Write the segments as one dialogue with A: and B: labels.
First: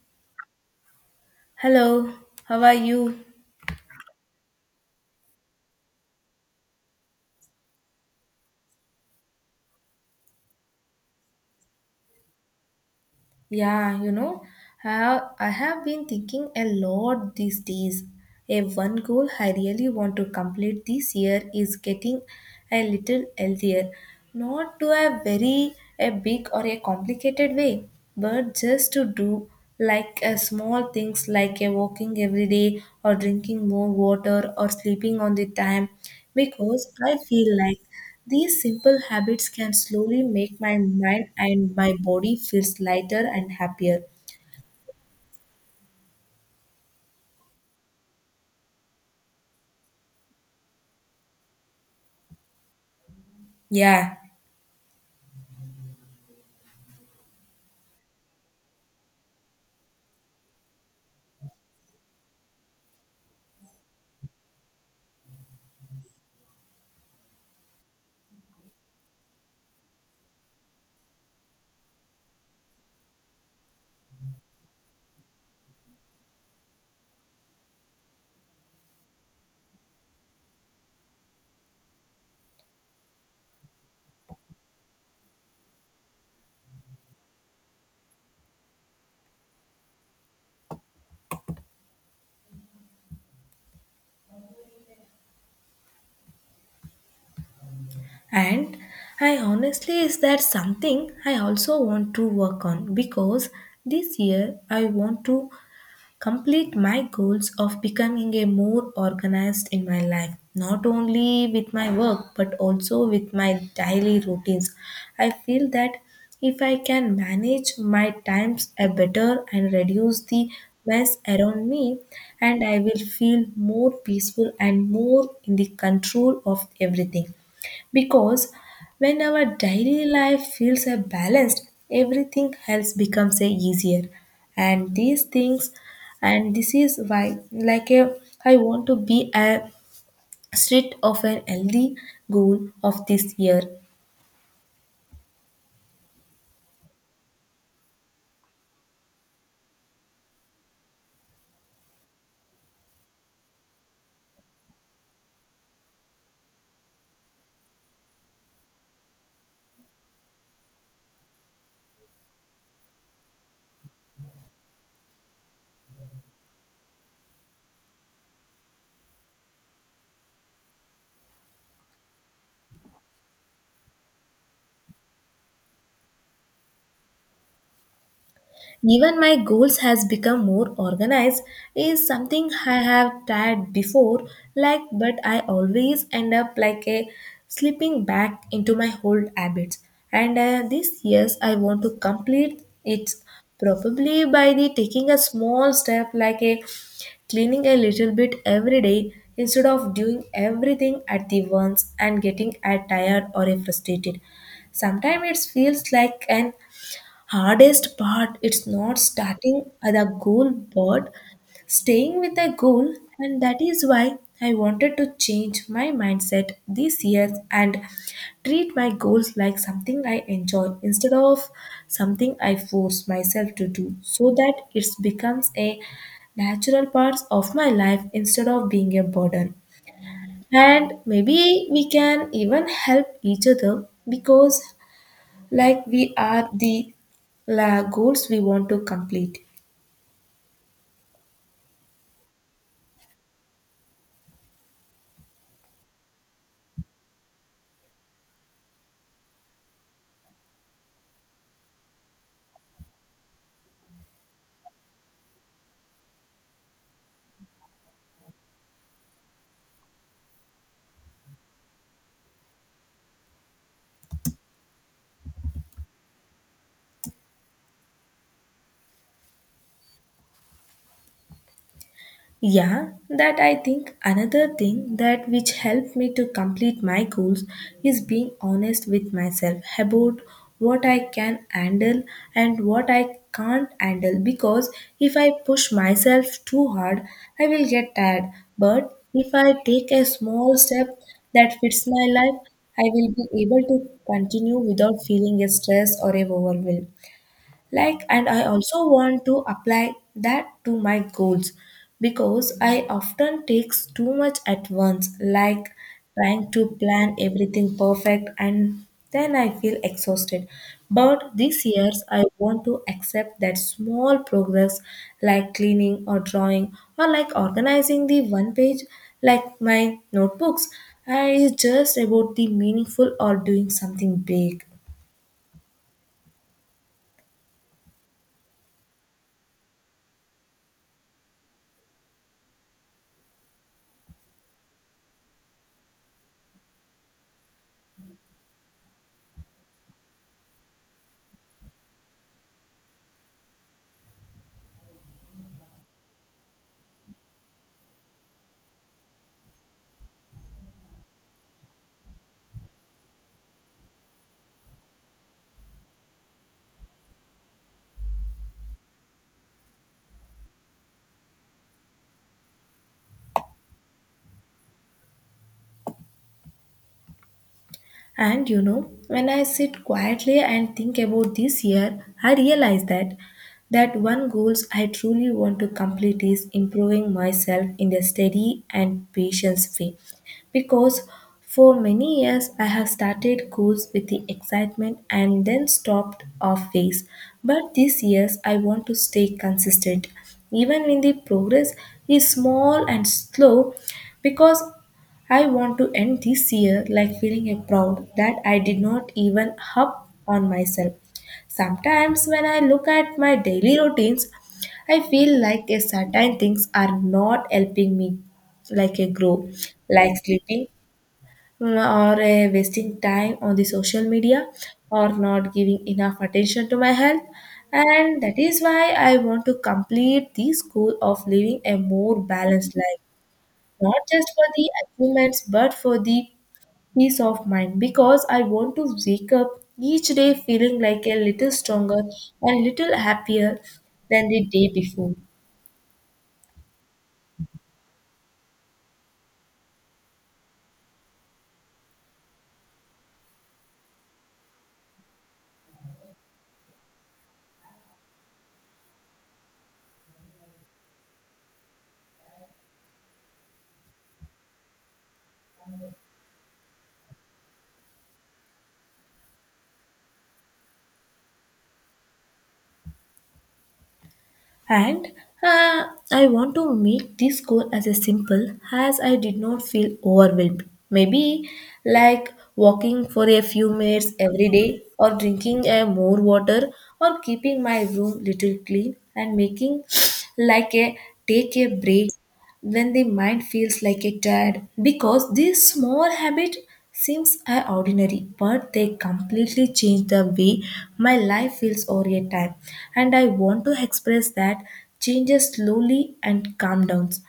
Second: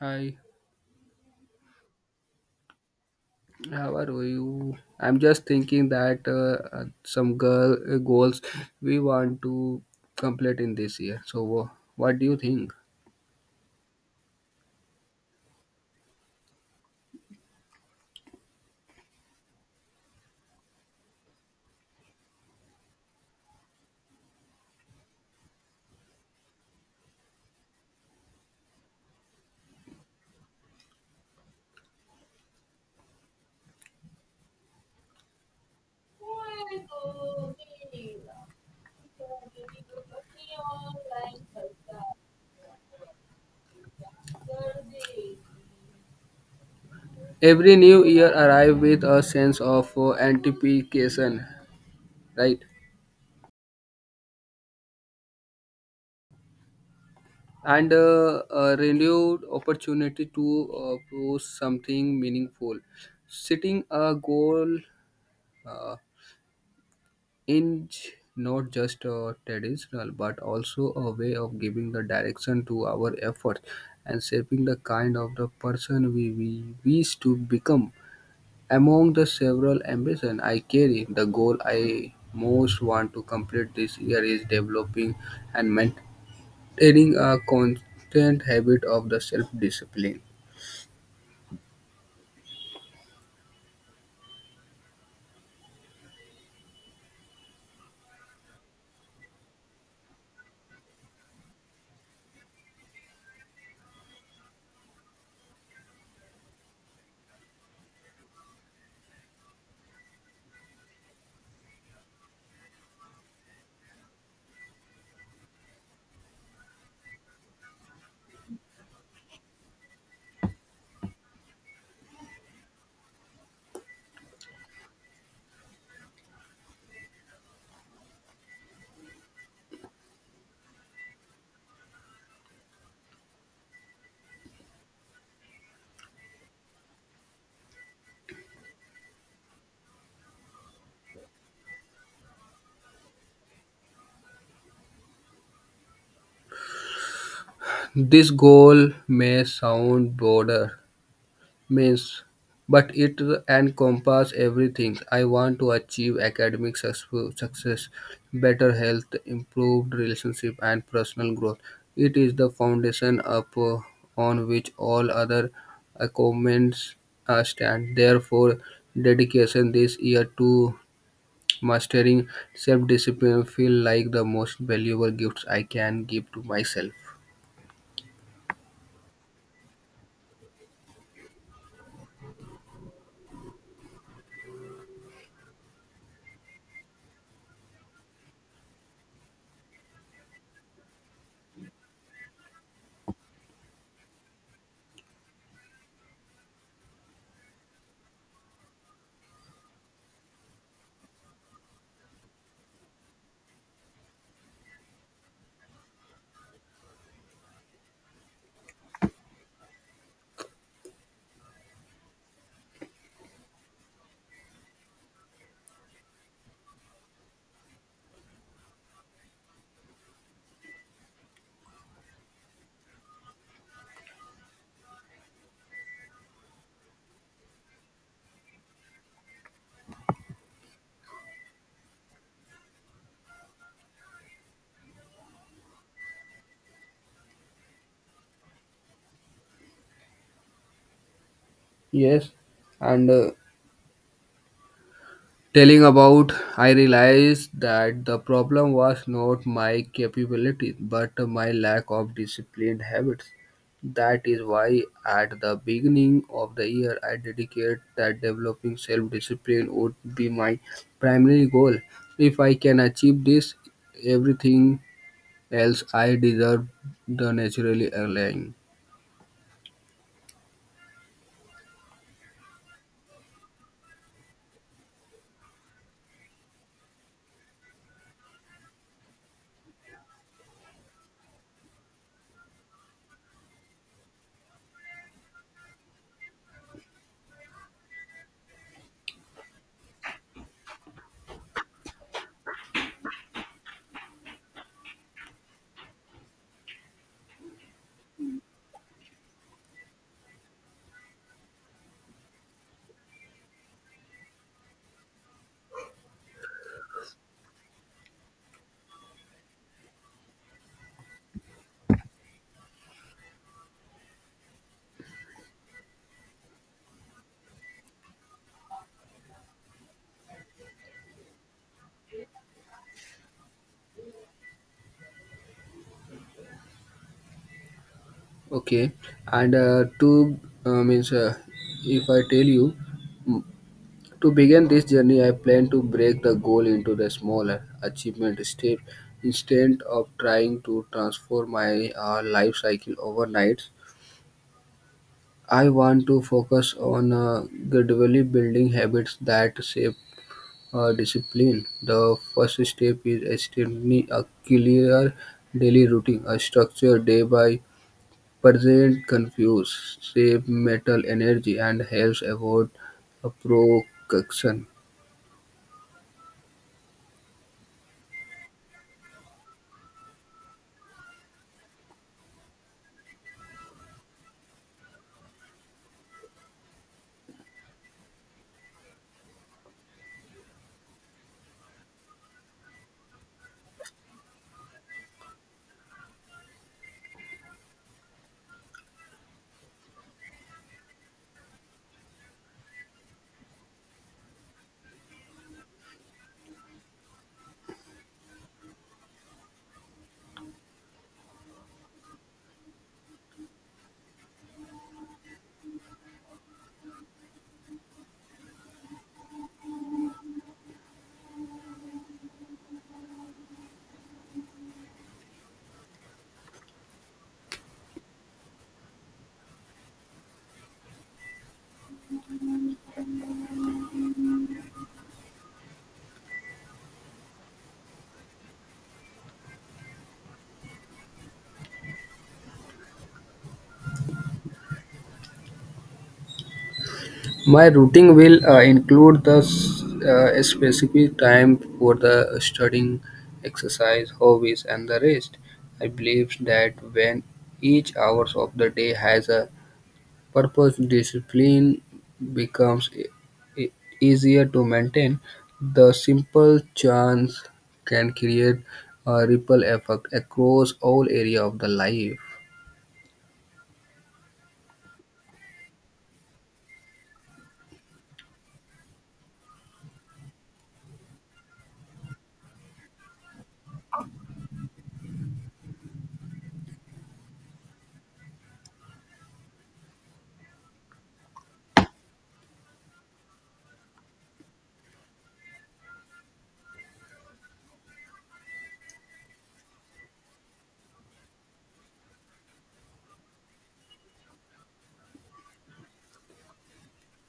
A: Hi,
B: Hello, how are you?
A: how are you? I'm just thinking that some girl goals we want to complete in this year. So, what do you think?
B: Yeah, I have been thinking a lot these days. A one goal I really want to complete this year is getting a little healthier. Not to a very a big or a complicated way, but just to do like a small things like a walking every day or drinking more water or sleeping on the time because I feel like these simple habits can slowly make my mind and my body feels lighter and happier.
A: Every new year arrive with a sense of anticipation, right?
B: Yeah,
A: And a renewed opportunity to prove something meaningful. Setting a goal. Uh, inch not just a traditional but also a way of giving the direction to our efforts and shaping the kind of the person we wish to become among the several ambitions I carry the goal I most want to complete this year is developing and maintaining a constant habit of the self-discipline.
B: and I honestly is that something I also want to work on because this year I want to complete my goals of becoming a more organized in my life, not only with my work but also with my daily routines. I feel that if I can manage my times a better and reduce the mess around me, and I will feel more peaceful and more in the control of everything, because when our daily life feels a balanced, everything else becomes a easier. And these things, and this is why, like a, I want to be a strict of an healthy goal of this year.
A: This goal may sound broader means, but it encompasses everything I want to achieve academic success, success, better health, improved relationship, and personal growth. It is the foundation upon which all other achievements stand. Therefore, dedication this year to mastering self-discipline feel like the most valuable gifts I can give to myself.
B: Even my goals has become more organized is something I have tried before, like, but I always end up like a slipping back into my old habits, and this years I want to complete it probably by the taking a small step like a cleaning a little bit every day instead of doing everything at the once and getting tired or frustrated. Sometimes it feels like an hardest part it's not starting at a goal but staying with a goal, and that is why I wanted to change my mindset this year and treat my goals like something I enjoy instead of something I force myself to do, so that it becomes a natural part of my life instead of being a burden. And maybe we can even help each other because like we are the la goals we want to complete.
A: Yes, and telling about I realized that the problem was not my capabilities but my lack of disciplined habits. That is why at the beginning of the year I dedicated that developing self discipline would be my primary goal. If I can achieve this everything else I deserve the naturally align.
B: Yeah, that I think another thing that which helped me to complete my goals is being honest with myself about what I can handle and what I can't handle, because if I push myself too hard I will get tired, but if I take a small step that fits my life I will be able to continue without feeling a stress or a overwhelm. Like, and I also want to apply that to my goals because I often takes too much at once, like trying to plan everything perfect and then I feel exhausted. But these years I want to accept that small progress, like cleaning or drawing or like organizing the one page like my notebooks, is just about the meaningful or doing something big.
A: Okay, and to means if I tell you to begin this journey, I plan to break the goal into the smaller achievement step instead of trying to transform my life cycle overnight. I want to focus on gradually building habits that shape discipline. The first step is establishing a clear daily routine, a structure day by present confuse, save mental energy, and helps avoid a procrastination.
B: And when I sit quietly and think about this year, I realize that that one goals I truly want to complete is improving myself in a steady and patient way. Because for many years I have started goals with the excitement and then stopped off phase. But this years I want to stay consistent even when the progress is small and slow, because I want to end this year like feeling a proud that I did not even up on myself. Sometimes when I look at my daily routines, I feel like a certain things are not helping me like a grow, like sleeping, or wasting time on the social media, or not giving enough attention to my health. And that is why I want to complete this goal of living a more balanced life, not just for the achievements but for the peace of mind, because I want to wake up each day feeling like a little stronger and little happier than the day before.
A: My routing will include the specific time for the studying, exercise, hobbies, and the rest. I believe that when each hour of the day has a purpose, discipline becomes e- easier to maintain. The simple chance can create a ripple effect across all area of the life.
B: And uh, I want to make this goal as a simple as I did not feel overwhelmed, maybe like walking for a few minutes every day or drinking a more water or keeping my room little clean and making like a take a break when the mind feels like a tired, because this small habit seems ordinary but they completely change the way my life feels over a time. And I want to express that changes slowly and calm downs.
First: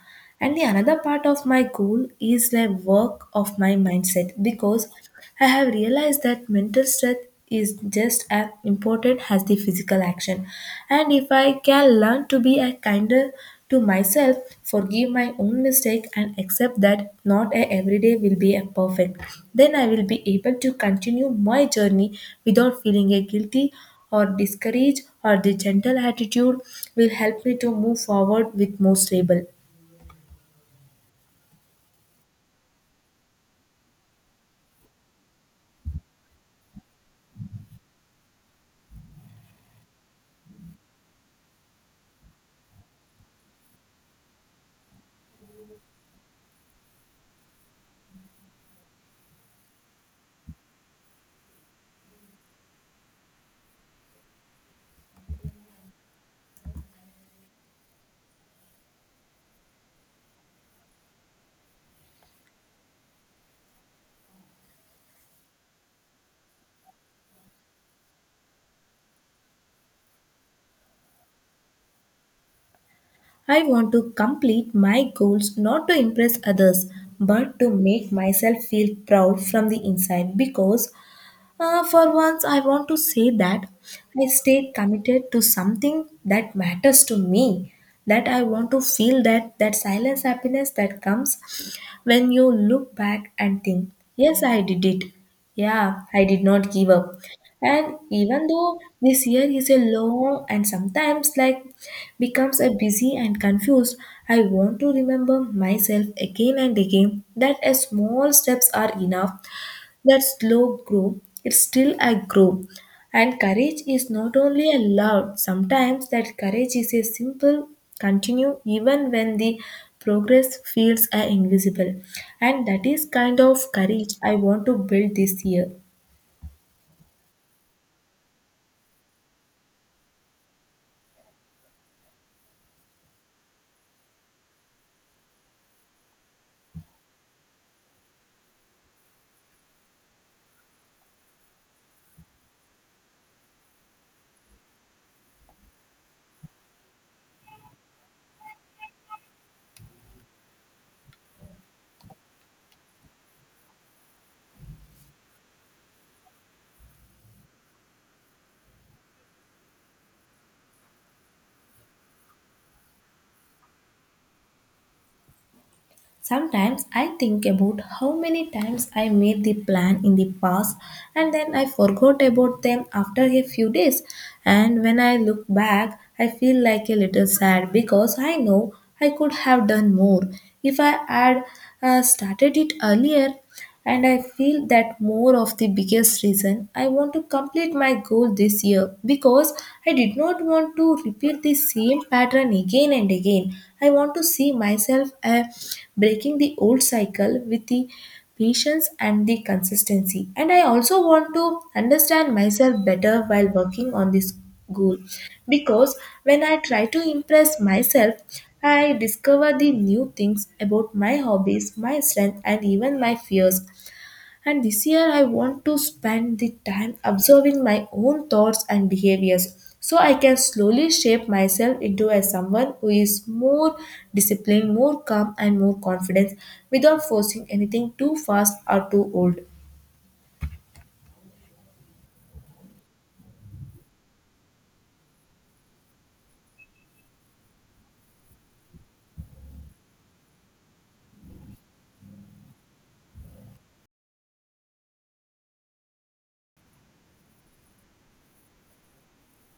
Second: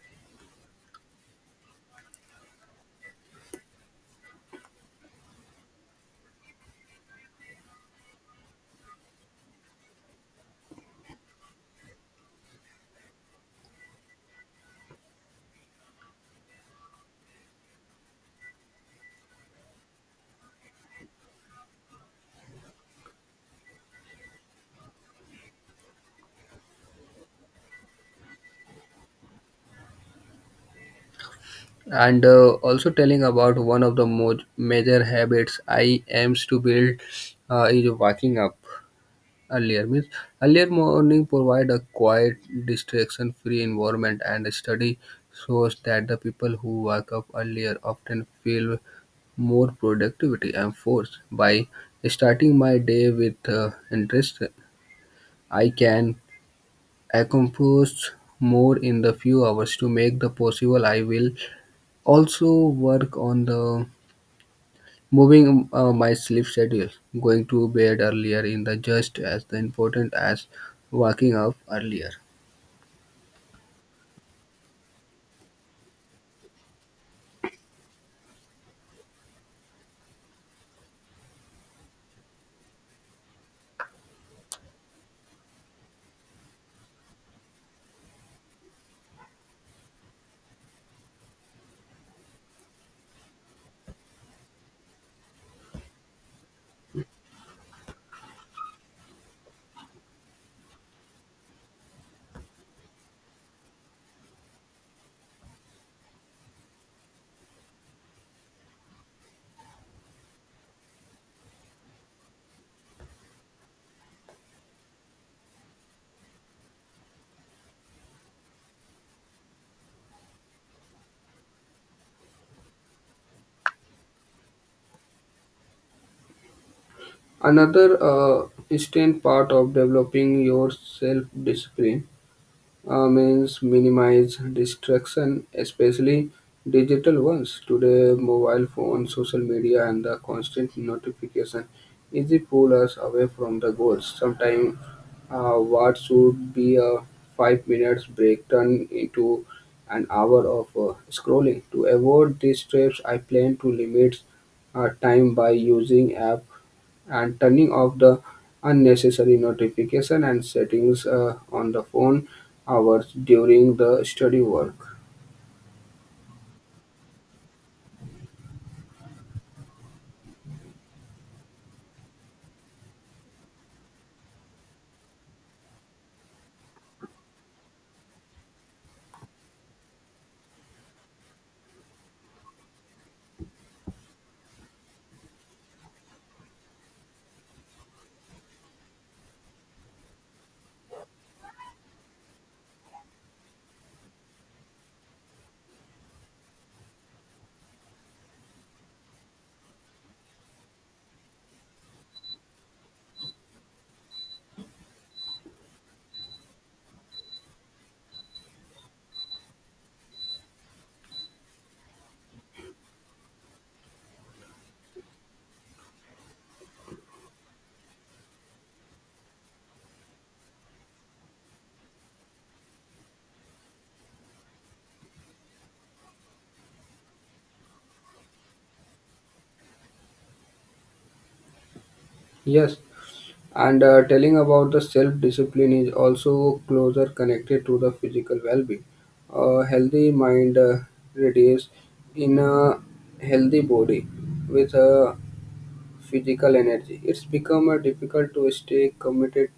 B: And the another part of my goal is the work of my mindset, because I have realized that mental strength is just as important as the physical action. And if I can learn to be a kinder to myself, forgive my own mistake and accept that not a every day will be a perfect, then I will be able to continue my journey without feeling a guilty or discouraged, or the gentle attitude will help me to move forward with more stable.
A: And also telling about one of the major habits I aims to build is waking up earlier means earlier morning provide a quiet distraction free environment and a study shows that the people who wake up earlier often feel more productivity and force. By starting my day with interest I can accomplish more in the few hours. To make the possible I will also work on the moving my sleep schedule, going to bed earlier in the just as important as waking up earlier.
B: I want to complete my goals not to impress others but to make myself feel proud from the inside, because for once I want to say that I stayed committed to something that matters to me, that I want to feel that that silence happiness that comes when you look back and think, yes, I did it. Yeah, I did not give up. And even though this year is a long and sometimes like becomes a busy and confused, I want to remember myself again and again that a small steps are enough, that slow grow, it's still a grow. And courage is not only a loud, sometimes that courage is a simple continue even when the progress feels invisible. And that is kind of courage I want to build this year.
A: Another instant part of developing your self discipline means minimize distraction, especially digital ones. Today, mobile phone, social media, and the constant notification easy pull us away from the goals. Sometimes, what should be a 5 minute break turn into an hour of scrolling. To avoid these traps, I plan to limit time by using app and turning off the unnecessary notification and settings on the phone hours during the study work.
B: Sometimes I think about how many times I made the plan in the past and then I forgot about them after a few days. And when I look back, I feel like a little sad, because I know I could have done more if I had started it earlier. And I feel that more of the biggest reason I want to complete my goal this year, because I did not want to repeat the same pattern again and again. I want to see myself breaking the old cycle with the patience and the consistency, and I also want to understand myself better while working on this goal, because when I try to impress myself, I discover the new things about my hobbies, my strength, and even my fears. And this year, I want to spend the time observing my own thoughts and behaviors so I can slowly shape myself into a someone who is more disciplined, more calm, and more confident without forcing anything too fast or too old.
A: Yes, and telling about the self discipline is also closer connected to the physical well being. A healthy mind radiates in a healthy body with a physical energy. It's become difficult to stay committed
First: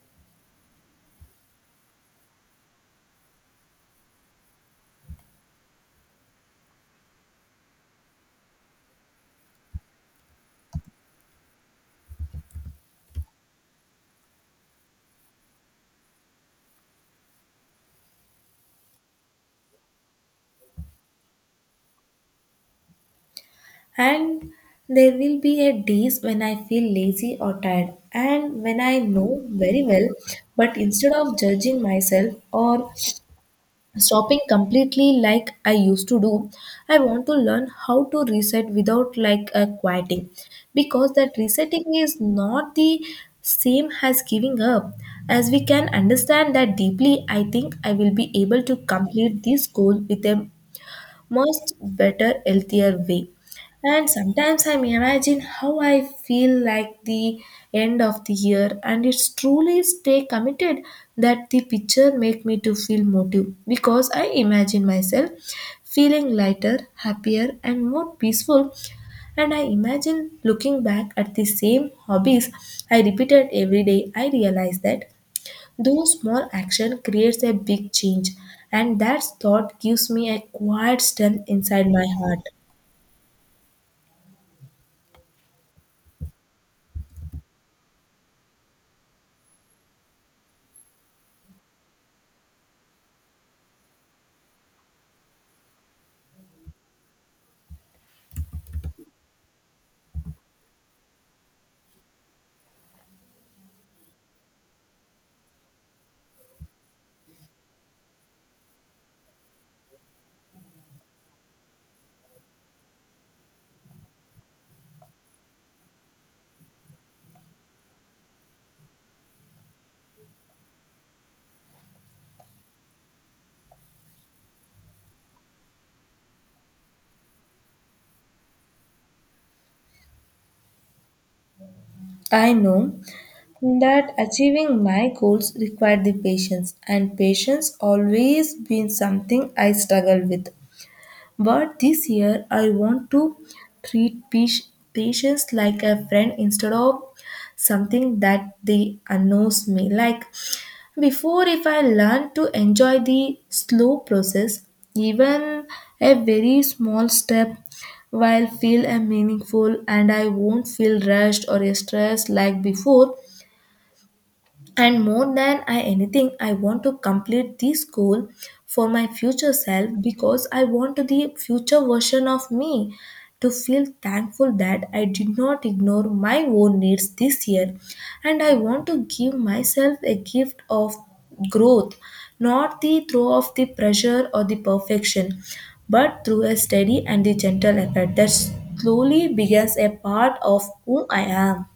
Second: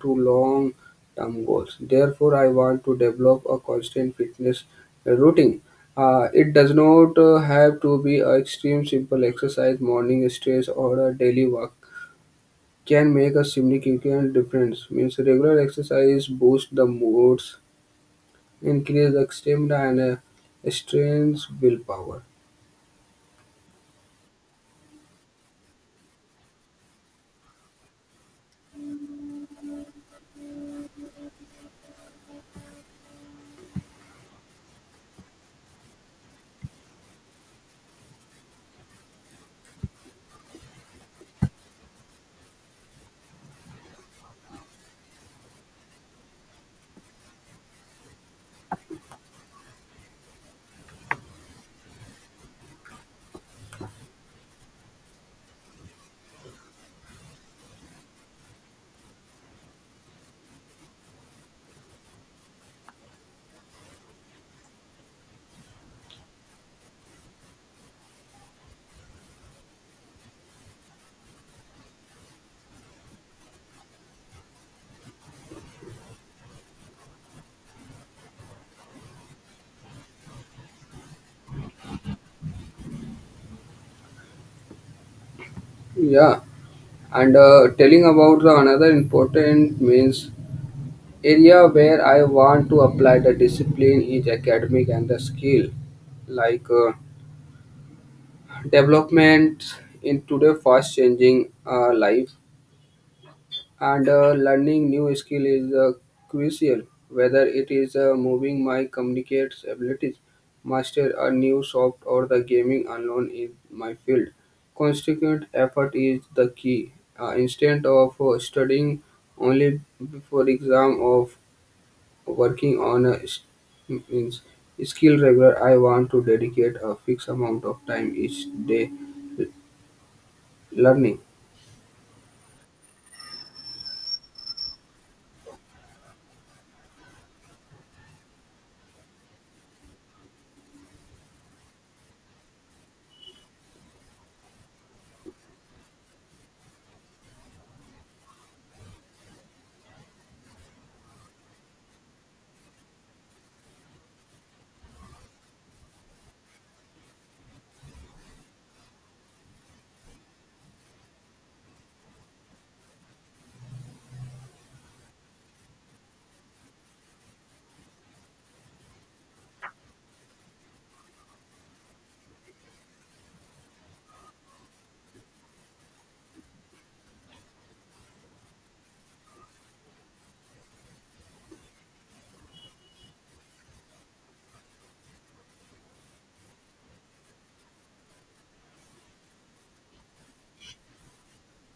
A: to long term goals. Therefore, I want to develop a constant fitness routine. It does not have to be an extreme simple exercise, morning stretch, or a daily walk. Can make a significant difference. Means regular exercise boosts the moods, increase the stamina, and strengthens willpower.
B: And there will be a days when I feel lazy or tired, and when I know very well, but instead of judging myself or stopping completely like I used to do, I want to learn how to reset without like a quieting, because that resetting is not the same as giving up. As we can understand that deeply, I think I will be able to complete this goal with a much better, healthier way. And sometimes I imagine how I feel like the end of the year, and it's truly stay committed, that the picture make me to feel motive, because I imagine myself feeling lighter, happier, and more peaceful. And I imagine looking back at the same hobbies I repeated every day, I realize that those small action creates a big change, and that thought gives me a quiet strength inside my heart.
A: Yeah, and telling about the another important means area where I want to apply the discipline is academic and the skill, like development in today fast changing life and learning new skill is crucial. Whether it is moving my communicates abilities, master a new soft or the gaming unknown in my field. Constant effort is the key. Instead of studying only before exam of working on a means skill regular, I want to dedicate a fixed amount of time each day learning.
B: I know that achieving my goals required the patience, and patience always been something I struggle with. But this year, I want to treat patients like a friend instead of something that they annoys me. Like, before, if I learn to enjoy the slow process, even a very small step will feel a meaningful and I won't feel rushed or stressed like before. And more than I anything, I want to complete this goal for my future self, because I want the future version of me to feel thankful that I did not ignore my own needs this year. And I want to give myself a gift of growth, not the throw of the pressure or the perfection, but through a steady and the gentle effort that slowly becomes a part of who I am.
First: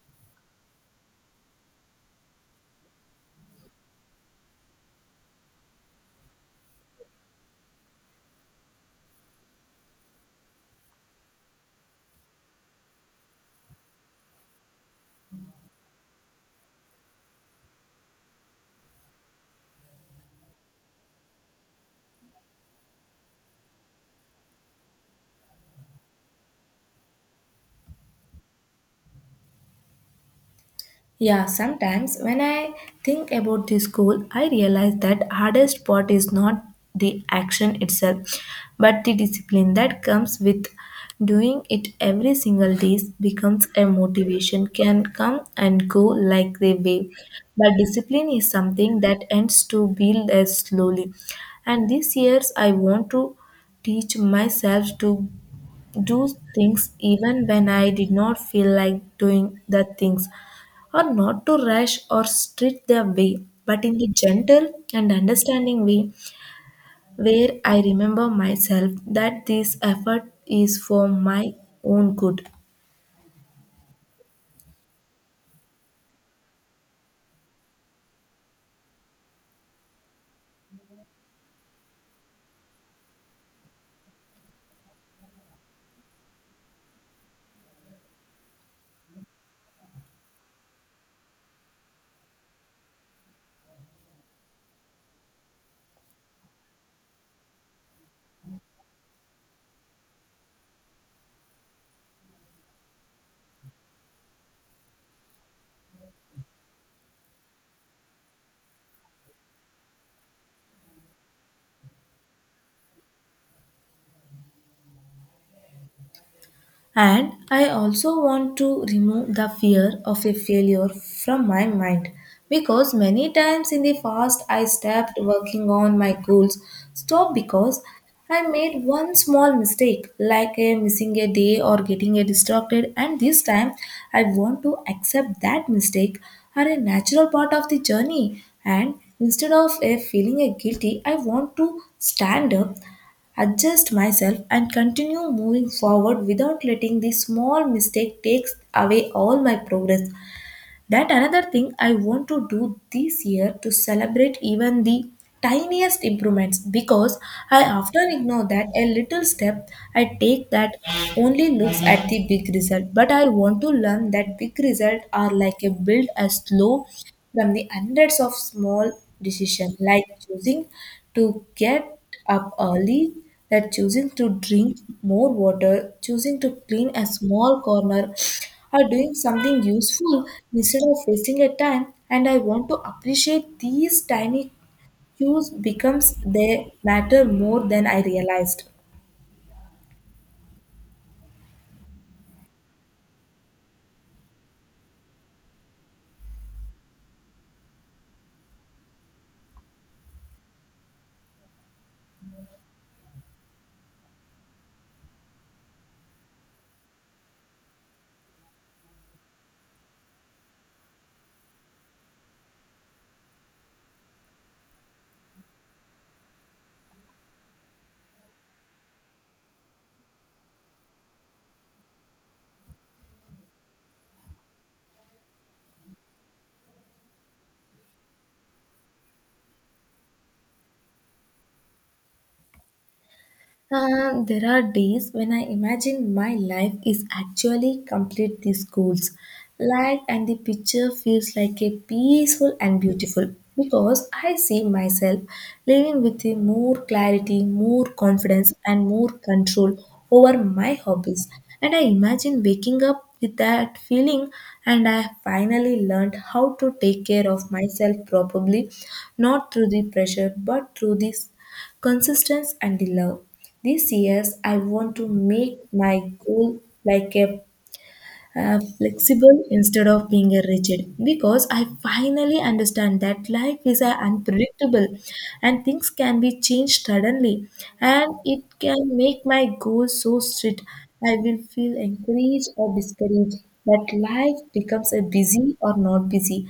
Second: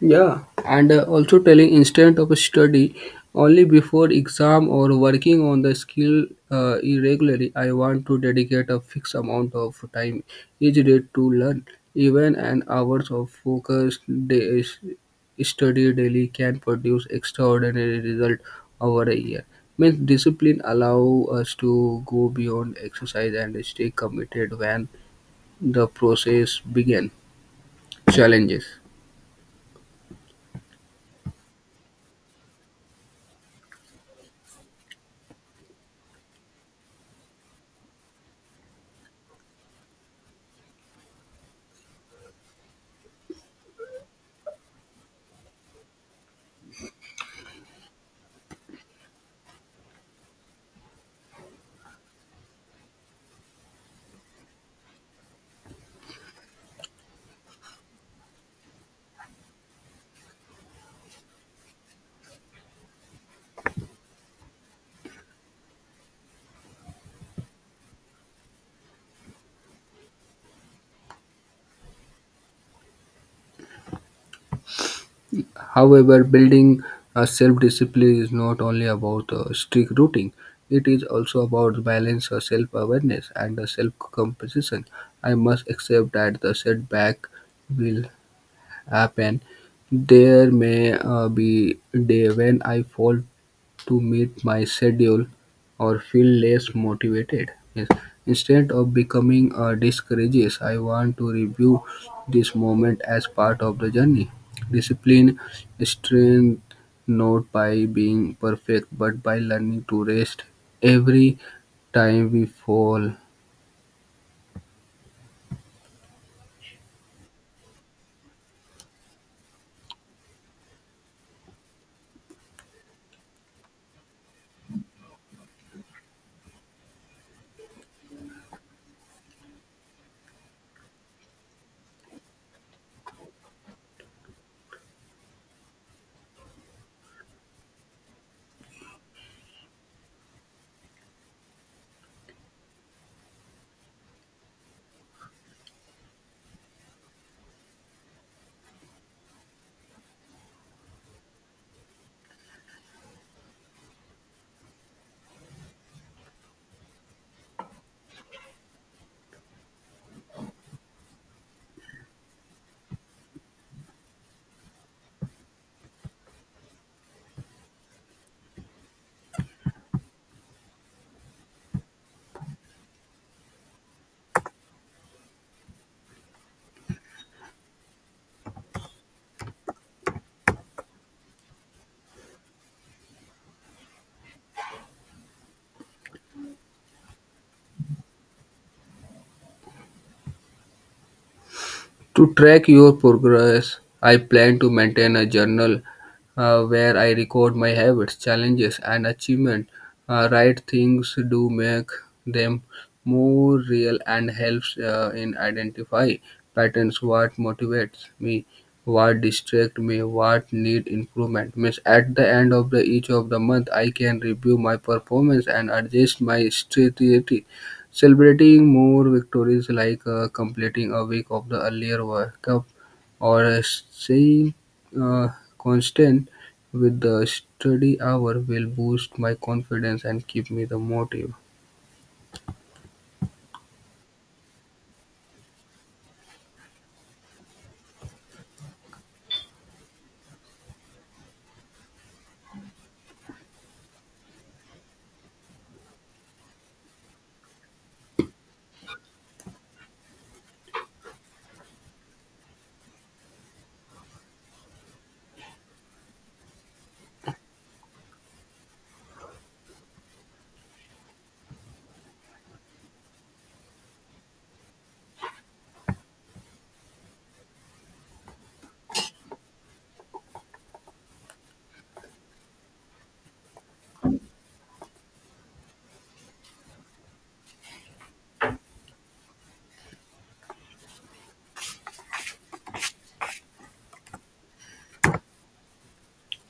A: Yeah, and also telling instead of study only before exam or working on the skill irregularly. I want to dedicate a fixed amount of time each day to learn. Even an hours of focused day study daily can produce extraordinary result over a year. Means discipline allow us to go beyond exercise and stay committed when the process begin challenges.
B: Yeah, sometimes when I think about this goal, I realize that hardest part is not the action itself, but the discipline that comes with doing it every single day becomes a motivation can come and go like the wave. But discipline is something that ends to build as slowly. And these years I want to teach myself to do things even when I did not feel like doing the things, or not to rush or strict their way, but in the gentle and understanding way where I remember myself that this effort is for my own good.
A: However, building a self-discipline is not only about strict routine. It is also about balance, self-awareness, and self-composition. I must accept that the setback will happen. There may be day when I fall to meet my schedule or feel less motivated. Yes. Instead of becoming a discourages, I want to review this moment as part of the journey. Discipline strength not by being perfect but by learning to rest every time we fall.
B: And I also want to remove the fear of a failure from my mind because many times in the past I stopped working on my goals, stop because I made one small mistake like a missing a day or getting a distracted, and this time I want to accept that mistake are a natural part of the journey, and instead of a feeling a guilty I want to stand up, adjust myself, and continue moving forward without letting the small mistake takes away all my progress. That another thing I want to do this year to celebrate even the tiniest improvements because I often ignore that a little step I take that only looks at the big result. But I want to learn that big results are like a build a slow from the hundreds of small decisions like choosing to get up early, that choosing to drink more water, choosing to clean a small corner, or doing something useful instead of wasting a time. And I want to appreciate these tiny cues becomes they matter more than I realized.
A: To track your progress, I plan to maintain a journal where I record my habits, challenges, and achievements. Right things do make them more real and helps in identify patterns what motivates me what distract me what need improvement means at the end of the each of the month I can review my performance and adjust my strategy. Celebrating more victories like completing a week of the earlier World Cup or staying uh, constant with the study hour will boost my confidence and keep me the motive.
B: There are days when I imagine my life is actually complete these goals. Like, and the picture feels like a peaceful and beautiful because I see myself living with a more clarity, more confidence, and more control over my hobbies. And I imagine waking up with that feeling, and I finally learned how to take care of myself properly, not through the pressure but through the consistency and the love. This year, I want to make my goal like a flexible instead of being a rigid because I finally understand that life is unpredictable and things can be changed suddenly and it can make my goals so strict. I will feel encouraged or discouraged that life becomes a busy or not busy,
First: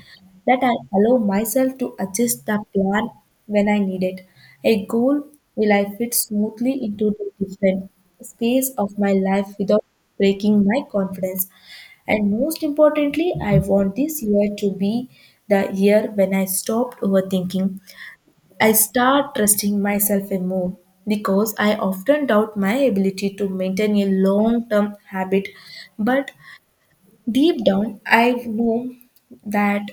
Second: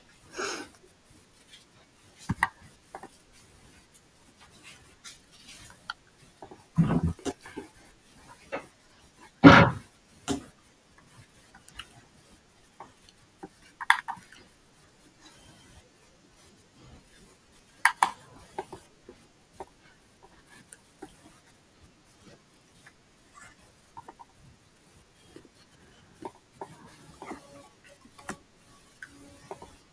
B: that I allow myself to adjust the plan when I need it. A goal will I fit smoothly into the different space of my life without breaking my confidence. And most importantly, I want this year to be the year when I stopped overthinking. I start trusting myself and more because I often doubt my ability to maintain a long term habit. But deep down, I know that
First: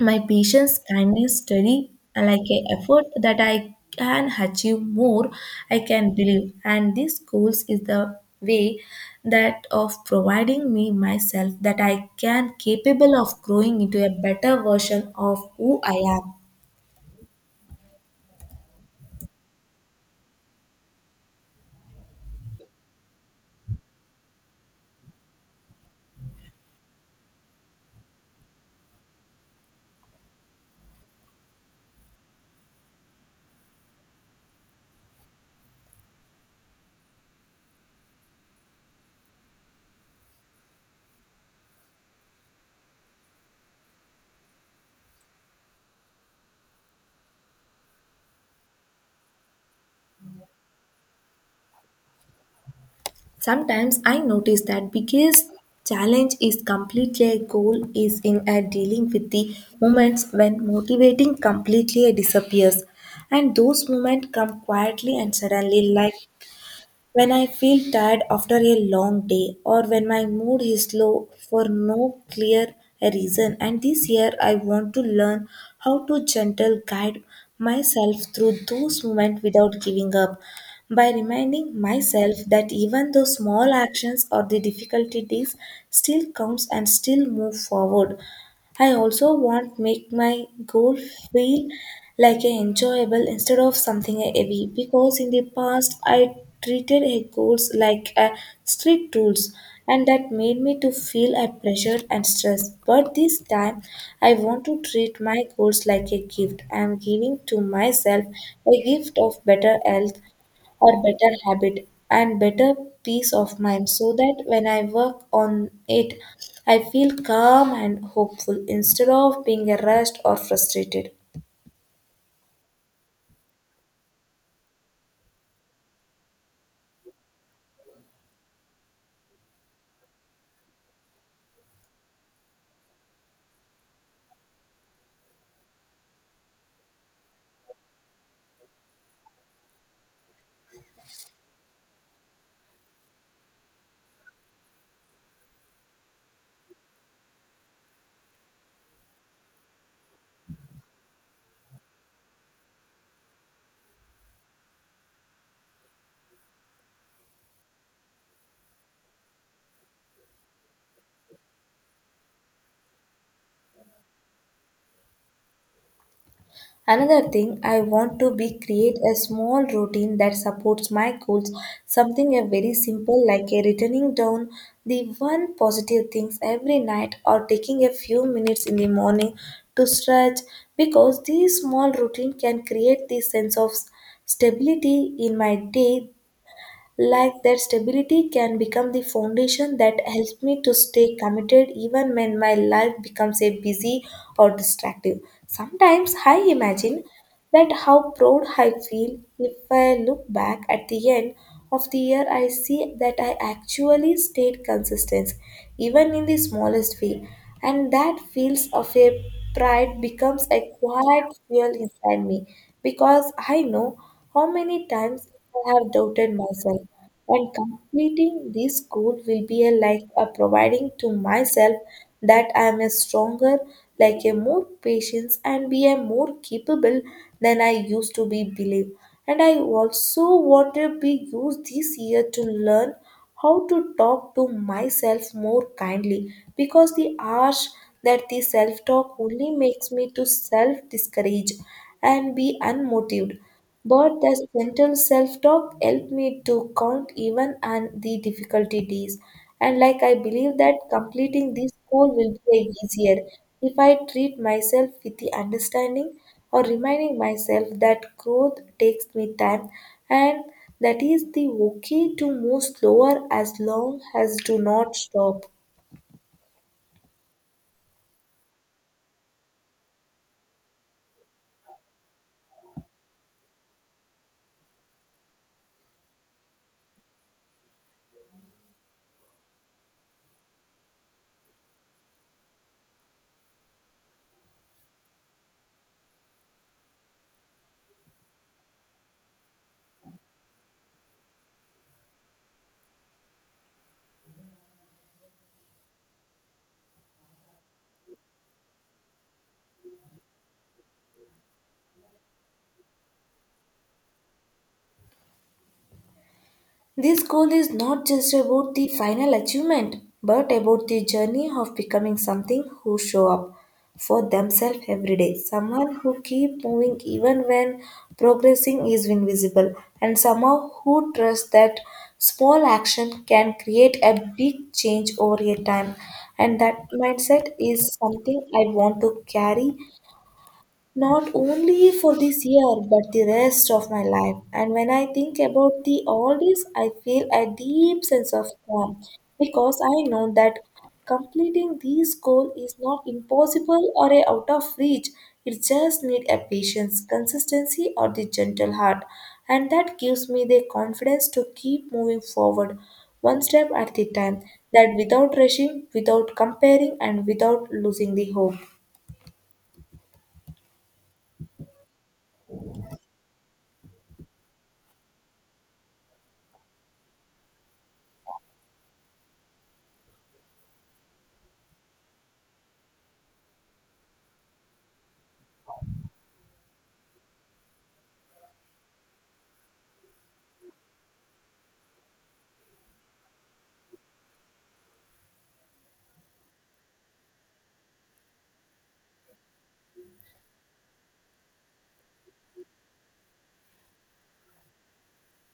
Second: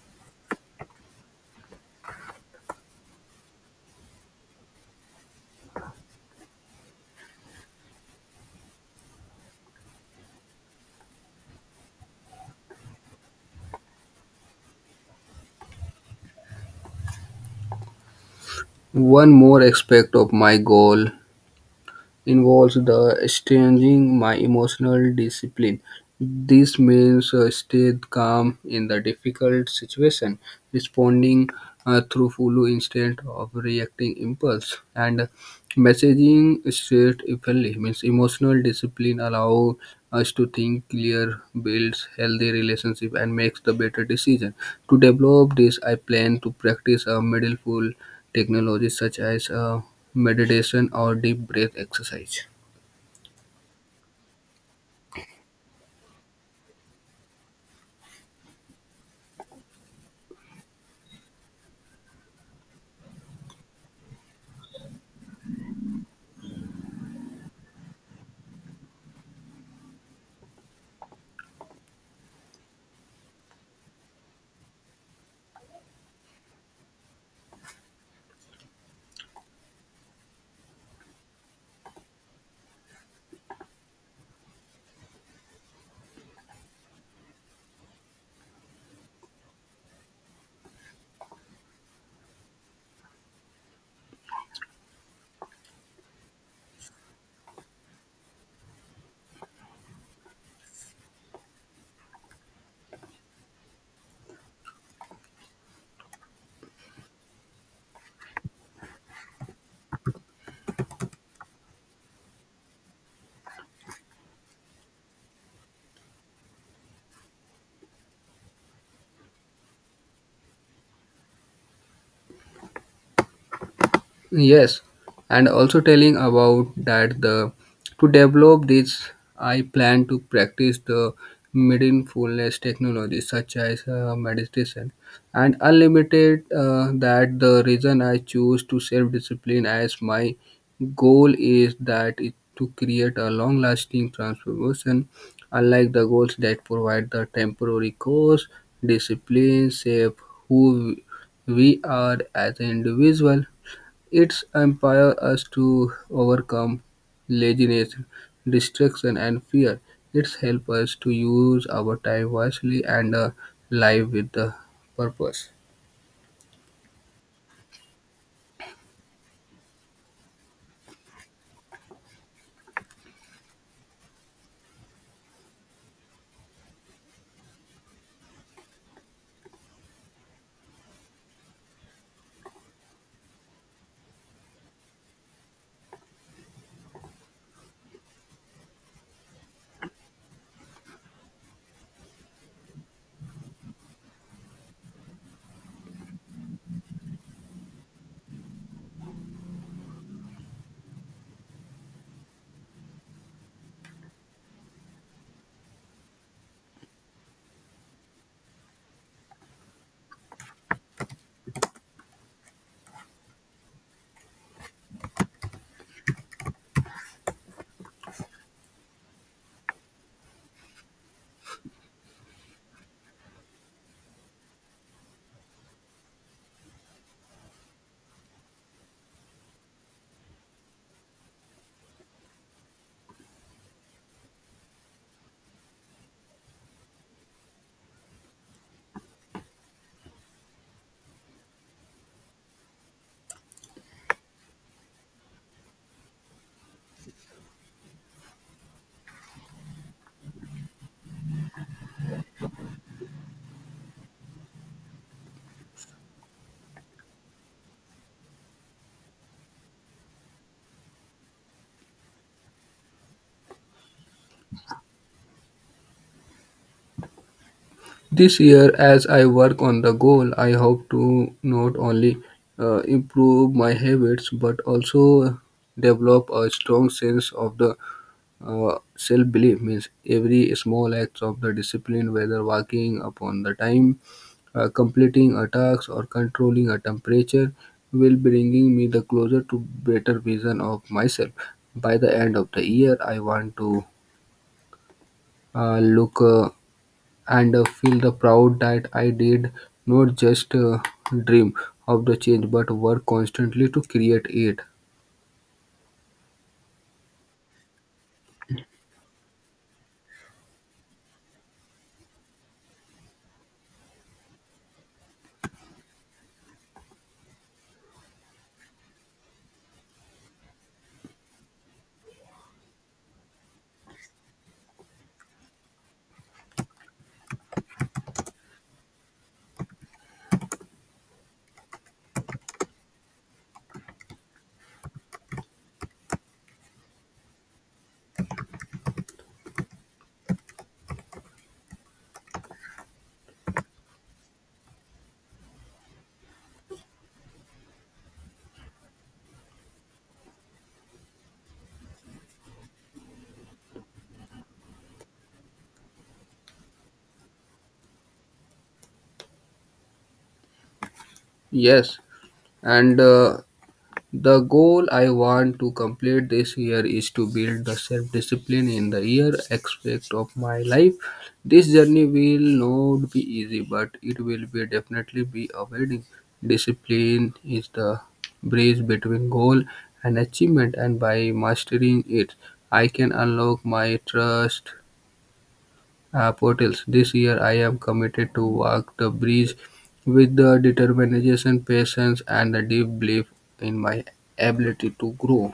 B: my patience, kindness, study, and like a effort that I can achieve more, I can believe. And these goals is the way that of providing me myself that I can capable of growing into a better version of who I am.
A: One more aspect of my goal involves the strengthening my emotional discipline. This means stay calm in the difficult situation, responding through full instead of reacting impulse, and messaging straight effectively means emotional discipline allow us to think clear, builds healthy relationship, and makes the better decision. To develop this, I plan to practice a mindful technology such as meditation or deep breath exercise.
B: Sometimes I notice that biggest challenge is completely a goal is in a dealing with the moments when motivating completely disappears, and those moments come quietly and suddenly, like when I feel tired after a long day or when my mood is low for no clear reason. And this year I want to learn how to gentle guide myself through those moments without giving up, by reminding myself that even though small actions or the difficulties still counts and still move forward. I also want make my goal feel like a enjoyable instead of something heavy because in the past I treated a goals like a strict rules and that made me to feel a pressure and stress, but this time I want to treat my goals like a gift I am giving to myself, a gift of better health or better habit and better peace of mind, so that when I work on it, I feel calm and hopeful instead of being rushed or frustrated.
A: Yes, and also telling about that the to develop this, I plan to practice the mindfulness technology such as meditation and unlimited. That the reason I choose to self discipline as my goal is that it to create a long lasting transformation, unlike the goals that provide the temporary cause, discipline shape who we are as an individual. Its empowers us to overcome laziness, distraction, and fear. It helps us to use our time wisely and live with the purpose.
B: Another thing, I want to be create a small routine that supports my goals, something a very simple like a writing down the one positive things every night or taking a few minutes in the morning to stretch, because this small routine can create the sense of stability in my day, like that stability can become the foundation that helps me to stay committed even when my life becomes a busy or distractive. Sometimes I imagine that how proud I feel if I look back at the end of the year I see that I actually stayed consistent even in the smallest way, and that feels of a pride becomes a quiet fuel inside me, because I know how many times I have doubted myself, and completing this goal will be a, like a providing to myself that I am a stronger, like a more patient, and be a more capable than I used to be believe. And I also want to be used this year to learn how to talk to myself more kindly, because the harsh that the self talk only makes me to self discourage and be unmotivated, but that gentle self talk helped me to count even on the difficulty days. And like I believe that completing this goal will be easier if I treat myself with the understanding, or reminding myself that growth takes me time and that is the okay to move slower as long as do not stop.
A: This year, as I work on the goal, I hope to not only improve my habits but also develop a strong sense of the self belief means every small act of the discipline, whether working upon the time, completing a task, or controlling a temperature, will bringing me the closer to better vision of myself. By the end of the year, I want to look and feel the proud that I did not just dream of the change, but work constantly to create it.
B: This goal is not just about the final achievement, but about the journey of becoming something who show up for themselves every day. Someone who keep moving even when progressing is invisible, and somehow who trust that small action can create a big change over a time. And that mindset is something I want to carry not only for this year but the rest of my life. And when I think about the all this I feel a deep sense of calm, because I know that completing this goal is not impossible or a out of reach. It just need a patience consistency or the gentle heart, and that gives me the confidence to keep moving forward one step at a time, that without rushing, without comparing, and without losing the hope.
A: Yes, and the goal I want to complete this year is to build the self discipline in the year aspect of my life. This journey will not be easy, but it will be definitely be awarding. Discipline is the bridge between goal and achievement, and by mastering it, I can unlock my trust, portals. This year, I am committed to walk the bridge with the determination, patience, and the deep belief in my ability to grow.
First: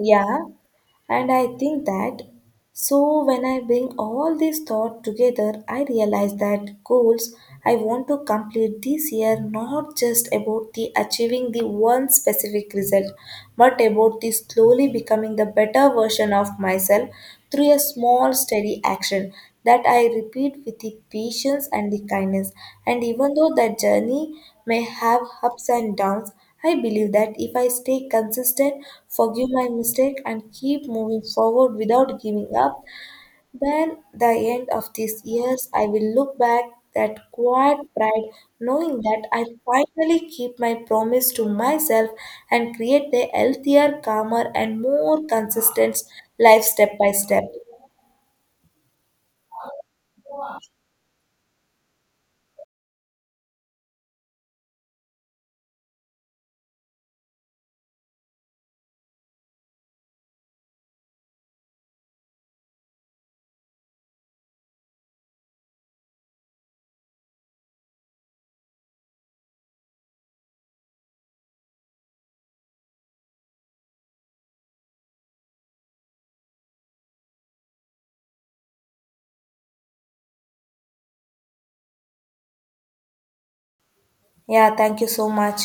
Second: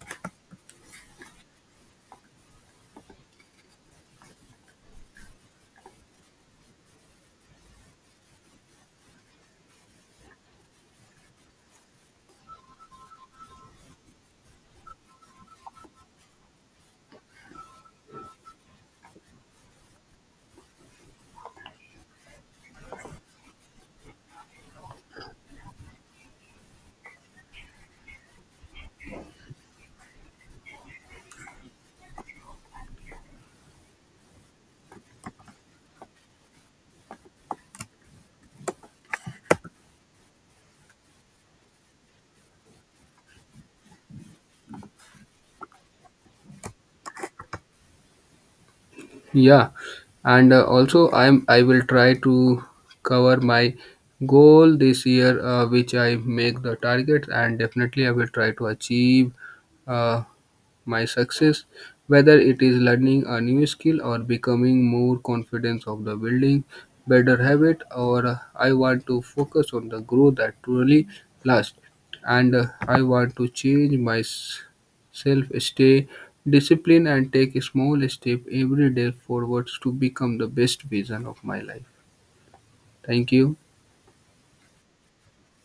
B: Yeah, and I think that so when I bring all these thought together, I realize that goals I want to complete this year not just about the achieving the one specific result, but about the slowly becoming the better version of myself through a small steady action that I repeat with the patience and the kindness. And even though that journey may have ups and downs, I believe that if I stay consistent, forgive my mistake, and keep moving forward without giving up, then the end of these years, I will look back that quiet pride, knowing that I finally keep my promise to myself and create a healthier, calmer, and more consistent life step by step.
A: Yeah, and also I will try to cover my goal this year, which I make the target, and definitely I will try to achieve. Uh, My success, whether it is learning a new skill or becoming more confident of the building better habit or I want to focus on the growth that truly lasts and I want to change myself stay disciplined and take a small step every day forwards to become the best vision of my life. Thank you.
B: Yeah, thank you so much.